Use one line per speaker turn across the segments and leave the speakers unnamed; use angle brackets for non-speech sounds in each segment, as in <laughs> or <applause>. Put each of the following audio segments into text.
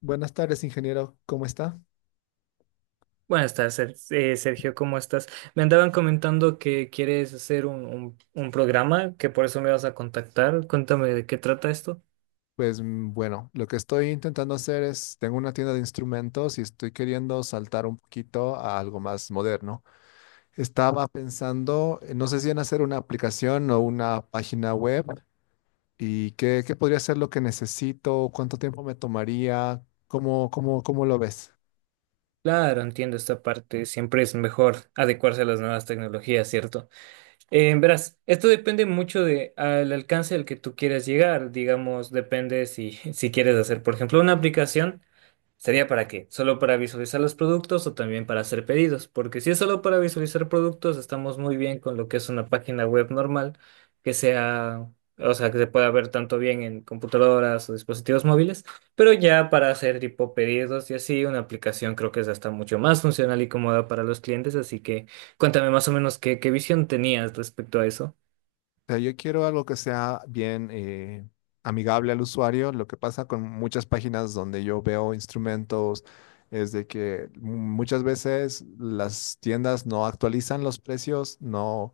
Buenas tardes, ingeniero. ¿Cómo está?
Buenas tardes, Sergio, ¿cómo estás? Me andaban comentando que quieres hacer un programa, que por eso me vas a contactar. Cuéntame de qué trata esto.
Pues bueno, lo que estoy intentando hacer es, tengo una tienda de instrumentos y estoy queriendo saltar un poquito a algo más moderno. Estaba pensando, no sé si en hacer una aplicación o una página web y qué podría ser lo que necesito, cuánto tiempo me tomaría, cómo lo ves.
Claro, entiendo esta parte. Siempre es mejor adecuarse a las nuevas tecnologías, ¿cierto? Verás, esto depende mucho de al alcance al que tú quieras llegar. Digamos, depende si, <laughs> si quieres hacer, por ejemplo, una aplicación. ¿Sería para qué? ¿Solo para visualizar los productos o también para hacer pedidos? Porque si es solo para visualizar productos, estamos muy bien con lo que es una página web normal, que sea, o sea, que se pueda ver tanto bien en computadoras o dispositivos móviles, pero ya para hacer tipo pedidos y así, una aplicación creo que es hasta mucho más funcional y cómoda para los clientes, así que cuéntame más o menos qué visión tenías respecto a eso.
Sea, yo quiero algo que sea bien amigable al usuario. Lo que pasa con muchas páginas donde yo veo instrumentos es de que muchas veces las tiendas no actualizan los precios,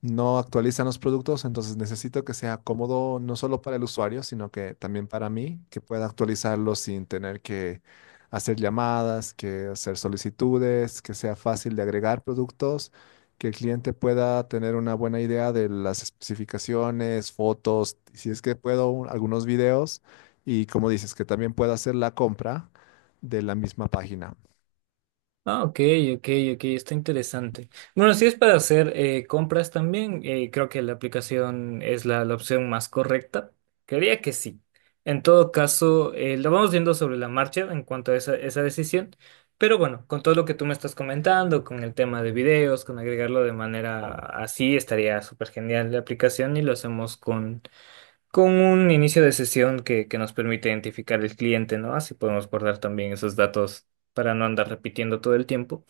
no actualizan los productos, entonces necesito que sea cómodo no solo para el usuario, sino que también para mí, que pueda actualizarlo sin tener que hacer llamadas, que hacer solicitudes, que sea fácil de agregar productos, que el cliente pueda tener una buena idea de las especificaciones, fotos, si es que puedo, algunos videos y como dices, que también pueda hacer la compra de la misma página.
Ah, ok, ok, ok, está interesante. Bueno, si es para hacer compras también, creo que la aplicación es la opción más correcta. Creería que sí. En todo caso, lo vamos viendo sobre la marcha en cuanto a esa decisión. Pero bueno, con todo lo que tú me estás comentando, con el tema de videos, con agregarlo de manera así, estaría súper genial la aplicación y lo hacemos con un inicio de sesión que nos permite identificar el cliente, ¿no? Así podemos guardar también esos datos para no andar repitiendo todo el tiempo.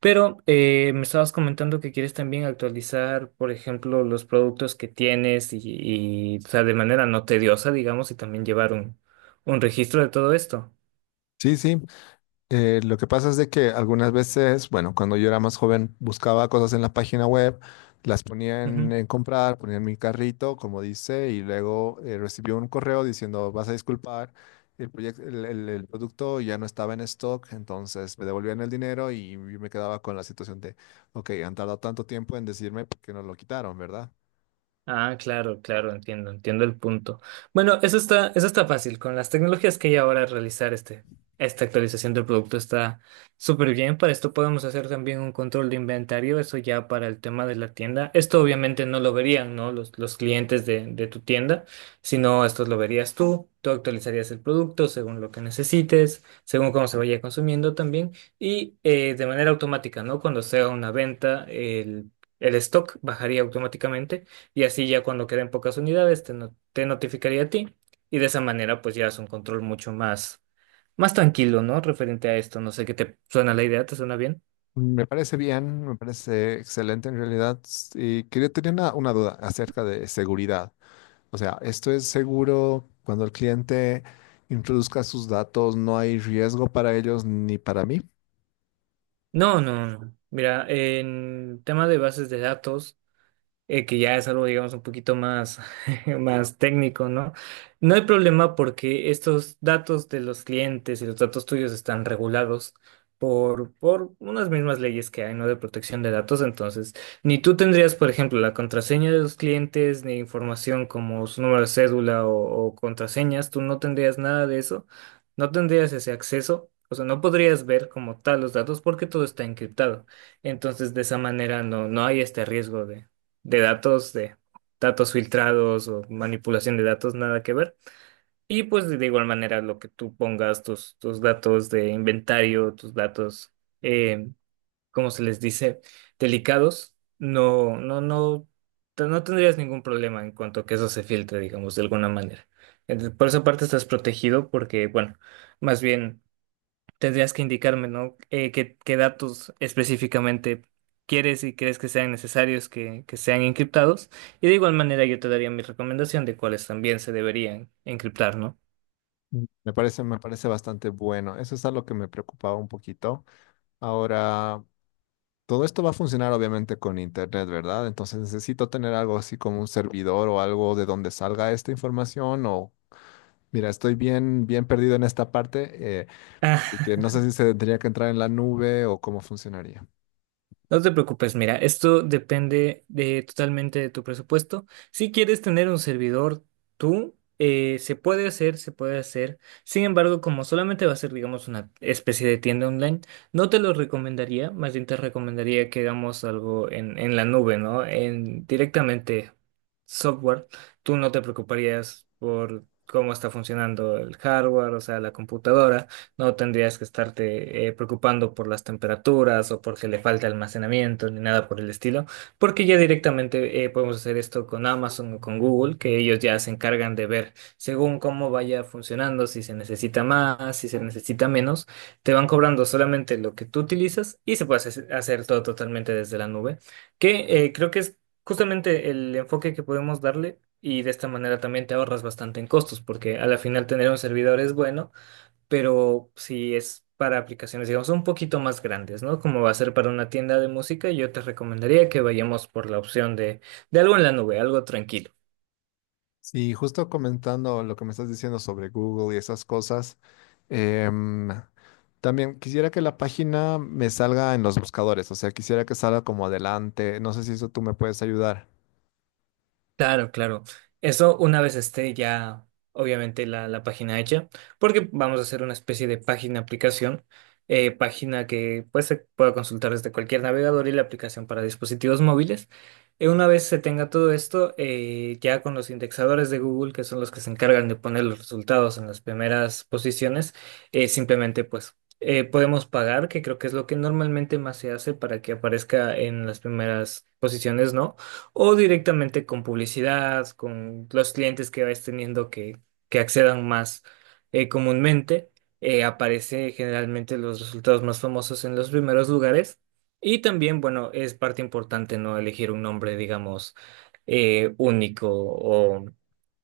Pero me estabas comentando que quieres también actualizar, por ejemplo, los productos que tienes o sea, de manera no tediosa, digamos, y también llevar un registro de todo esto.
Sí, sí, lo que pasa es de que algunas veces, bueno, cuando yo era más joven, buscaba cosas en la página web, las ponía en comprar, ponía en mi carrito, como dice, y luego recibí un correo diciendo, vas a disculpar, el, proyec- el producto ya no estaba en stock, entonces me devolvían el dinero y yo me quedaba con la situación de, ok, han tardado tanto tiempo en decirme por qué no lo quitaron, ¿verdad?
Ah, claro, claro, entiendo, entiendo el punto. Bueno, eso está fácil. Con las tecnologías que hay ahora, realizar esta actualización del producto está súper bien. Para esto podemos hacer también un control de inventario, eso ya para el tema de la tienda. Esto obviamente no lo verían, ¿no? Los clientes de tu tienda, sino esto lo verías tú. Tú actualizarías el producto según lo que necesites, según cómo se vaya consumiendo también y de manera automática, ¿no? Cuando sea una venta, el stock bajaría automáticamente y así ya cuando queden pocas unidades te, no- te notificaría a ti y de esa manera pues ya es un control mucho más, más tranquilo, ¿no? Referente a esto, no sé qué te suena la idea, ¿te suena bien?
Me parece bien, me parece excelente en realidad. Y quería tener una duda acerca de seguridad. O sea, esto es seguro cuando el cliente introduzca sus datos, no hay riesgo para ellos ni para mí.
No, no, no. Mira, en tema de bases de datos, que ya es algo, digamos, un poquito más, <laughs> más técnico, ¿no? No hay problema porque estos datos de los clientes y los datos tuyos están regulados por unas mismas leyes que hay, ¿no? De protección de datos. Entonces, ni tú tendrías, por ejemplo, la contraseña de los clientes, ni información como su número de cédula o contraseñas, tú no tendrías nada de eso, no tendrías ese acceso. O sea, no podrías ver como tal los datos porque todo está encriptado. Entonces, de esa manera no, no hay este riesgo de datos filtrados o manipulación de datos, nada que ver. Y pues de igual manera lo que tú pongas, tus datos de inventario, tus datos, eh, ¿cómo se les dice? Delicados, no, no, no, no tendrías ningún problema en cuanto a que eso se filtre, digamos, de alguna manera. Entonces, por esa parte estás protegido porque, bueno, más bien tendrías que indicarme, ¿no? Qué, qué datos específicamente quieres y crees que sean necesarios que sean encriptados. Y de igual manera yo te daría mi recomendación de cuáles también se deberían encriptar, ¿no?
Mm. Me parece bastante bueno. Eso es algo que me preocupaba un poquito. Ahora, todo esto va a funcionar obviamente con internet, ¿verdad? Entonces necesito tener algo así como un servidor o algo de donde salga esta información o mira, estoy bien, bien perdido en esta parte, así que no
<laughs>
sé si se tendría que entrar en la nube o cómo funcionaría.
No te preocupes, mira, esto depende de, totalmente de tu presupuesto. Si quieres tener un servidor tú, se puede hacer, se puede hacer. Sin embargo, como solamente va a ser, digamos, una especie de tienda online, no te lo recomendaría. Más bien te recomendaría que hagamos algo en la nube, ¿no? En directamente software. Tú no te preocuparías por cómo está funcionando el hardware, o sea, la computadora. No tendrías que estarte preocupando por las temperaturas o porque le falta almacenamiento ni nada por el estilo, porque ya directamente podemos hacer esto con Amazon o con Google, que ellos ya se encargan de ver según cómo vaya funcionando, si se necesita más, si se necesita menos, te van cobrando solamente lo que tú utilizas y se puede hacer todo totalmente desde la nube, que creo que es justamente el enfoque que podemos darle. Y de esta manera también te ahorras bastante en costos, porque a la final tener un servidor es bueno, pero si es para aplicaciones, digamos, un poquito más grandes, ¿no? Como va a ser para una tienda de música, yo te recomendaría que vayamos por la opción de algo en la nube, algo tranquilo.
Sí, justo comentando lo que me estás diciendo sobre Google y esas cosas, em, también quisiera que la página me salga en los buscadores, o sea, quisiera que salga como adelante, no sé si eso tú me puedes ayudar.
Claro, claro. Eso una vez esté ya, obviamente, la página hecha, porque vamos a hacer una especie de página aplicación, página que pues, se pueda consultar desde cualquier navegador y la aplicación para dispositivos móviles. Una vez se tenga todo esto, ya con los indexadores de Google, que son los que se encargan de poner los resultados en las primeras posiciones, simplemente pues podemos pagar, que creo que es lo que normalmente más se hace para que aparezca en las primeras posiciones, ¿no? O directamente con publicidad, con los clientes que vais teniendo que accedan más comúnmente. Aparece generalmente los resultados más famosos en los primeros lugares. Y también, bueno, es parte importante no elegir un nombre, digamos, único o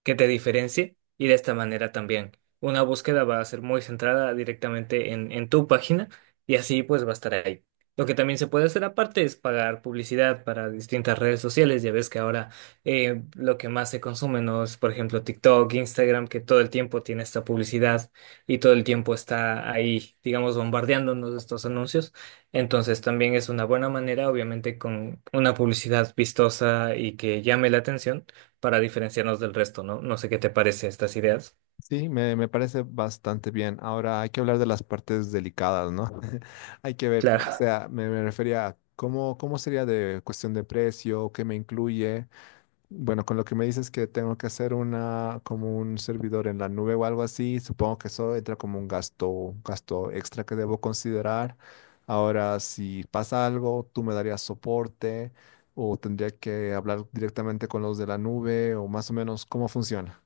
que te diferencie y de esta manera también una búsqueda va a ser muy centrada directamente en tu página y así pues va a estar ahí. Lo que también se puede hacer aparte es pagar publicidad para distintas redes sociales. Ya ves que ahora lo que más se consume no es, por ejemplo, TikTok, Instagram, que todo el tiempo tiene esta publicidad y todo el tiempo está ahí, digamos, bombardeándonos de estos anuncios. Entonces también es una buena manera, obviamente, con una publicidad vistosa y que llame la atención para diferenciarnos del resto, ¿no? No sé qué te parece estas ideas.
Sí, me parece bastante bien. Ahora hay que hablar de las partes delicadas, ¿no? <laughs> Hay que ver, o
Claro.
sea, me refería a cómo, cómo sería de cuestión de precio, qué me incluye. Bueno, con lo que me dices que tengo que hacer una como un servidor en la nube o algo así, supongo que eso entra como un gasto extra que debo considerar. Ahora, si pasa algo, tú me darías soporte o tendría que hablar directamente con los de la nube o más o menos cómo funciona.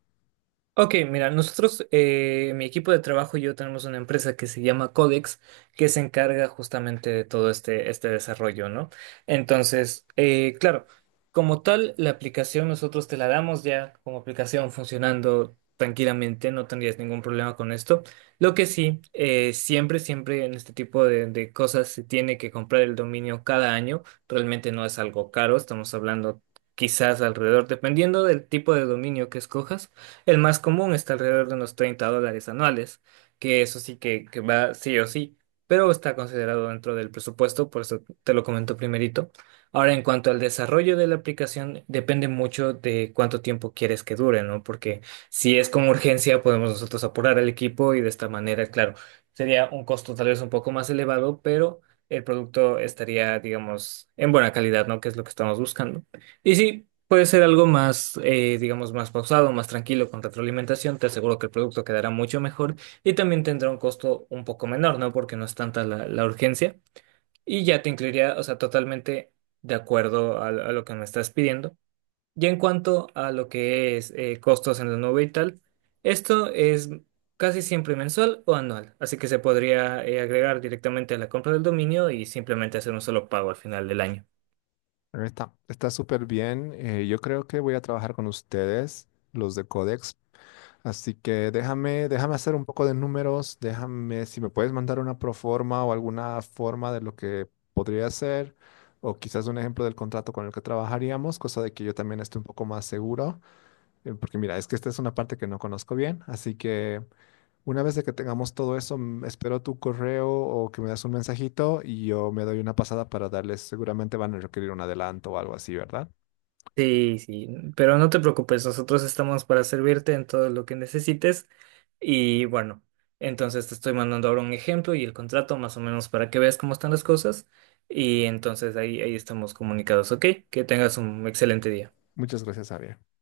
Ok, mira, nosotros, mi equipo de trabajo y yo tenemos una empresa que se llama Codex, que se encarga justamente de todo este, este desarrollo, ¿no? Entonces, claro, como tal, la aplicación nosotros te la damos ya como aplicación funcionando tranquilamente, no tendrías ningún problema con esto. Lo que sí, siempre, siempre en este tipo de cosas se tiene que comprar el dominio cada año, realmente no es algo caro, estamos hablando quizás alrededor, dependiendo del tipo de dominio que escojas el más común está alrededor de unos $30 anuales, que eso sí que va sí o sí, pero está considerado dentro del presupuesto, por eso te lo comento primerito. Ahora, en cuanto al desarrollo de la aplicación, depende mucho de cuánto tiempo quieres que dure, ¿no? Porque si es con urgencia, podemos nosotros apurar al equipo y de esta manera, claro, sería un costo tal vez un poco más elevado, pero el producto estaría, digamos, en buena calidad, ¿no? Que es lo que estamos buscando. Y sí, puede ser algo más, digamos, más pausado, más tranquilo con retroalimentación. Te aseguro que el producto quedará mucho mejor y también tendrá un costo un poco menor, ¿no? Porque no es tanta la, la urgencia y ya te incluiría, o sea, totalmente de acuerdo a lo que me estás pidiendo. Y en cuanto a lo que es costos en la nube y tal, esto es casi siempre mensual o anual, así que se podría agregar directamente a la compra del dominio y simplemente hacer un solo pago al final del año.
Está, está súper bien. Yo creo que voy a trabajar con ustedes, los de Codex. Así que déjame, déjame hacer un poco de números, déjame si me puedes mandar una proforma o alguna forma de lo que podría ser, o quizás un ejemplo del contrato con el que trabajaríamos, cosa de que yo también esté un poco más seguro, porque mira, es que esta es una parte que no conozco bien, así que una vez de que tengamos todo eso, espero tu correo o que me das un mensajito y yo me doy una pasada para darles, seguramente van a requerir un adelanto o algo así, ¿verdad?
Sí, sí, pero no te preocupes, nosotros estamos para servirte en todo lo que necesites y bueno, entonces te estoy mandando ahora un ejemplo y el contrato más o menos para que veas cómo están las cosas y entonces ahí, ahí estamos comunicados, ¿ok? Que tengas un excelente día.
Muchas gracias, Ariel.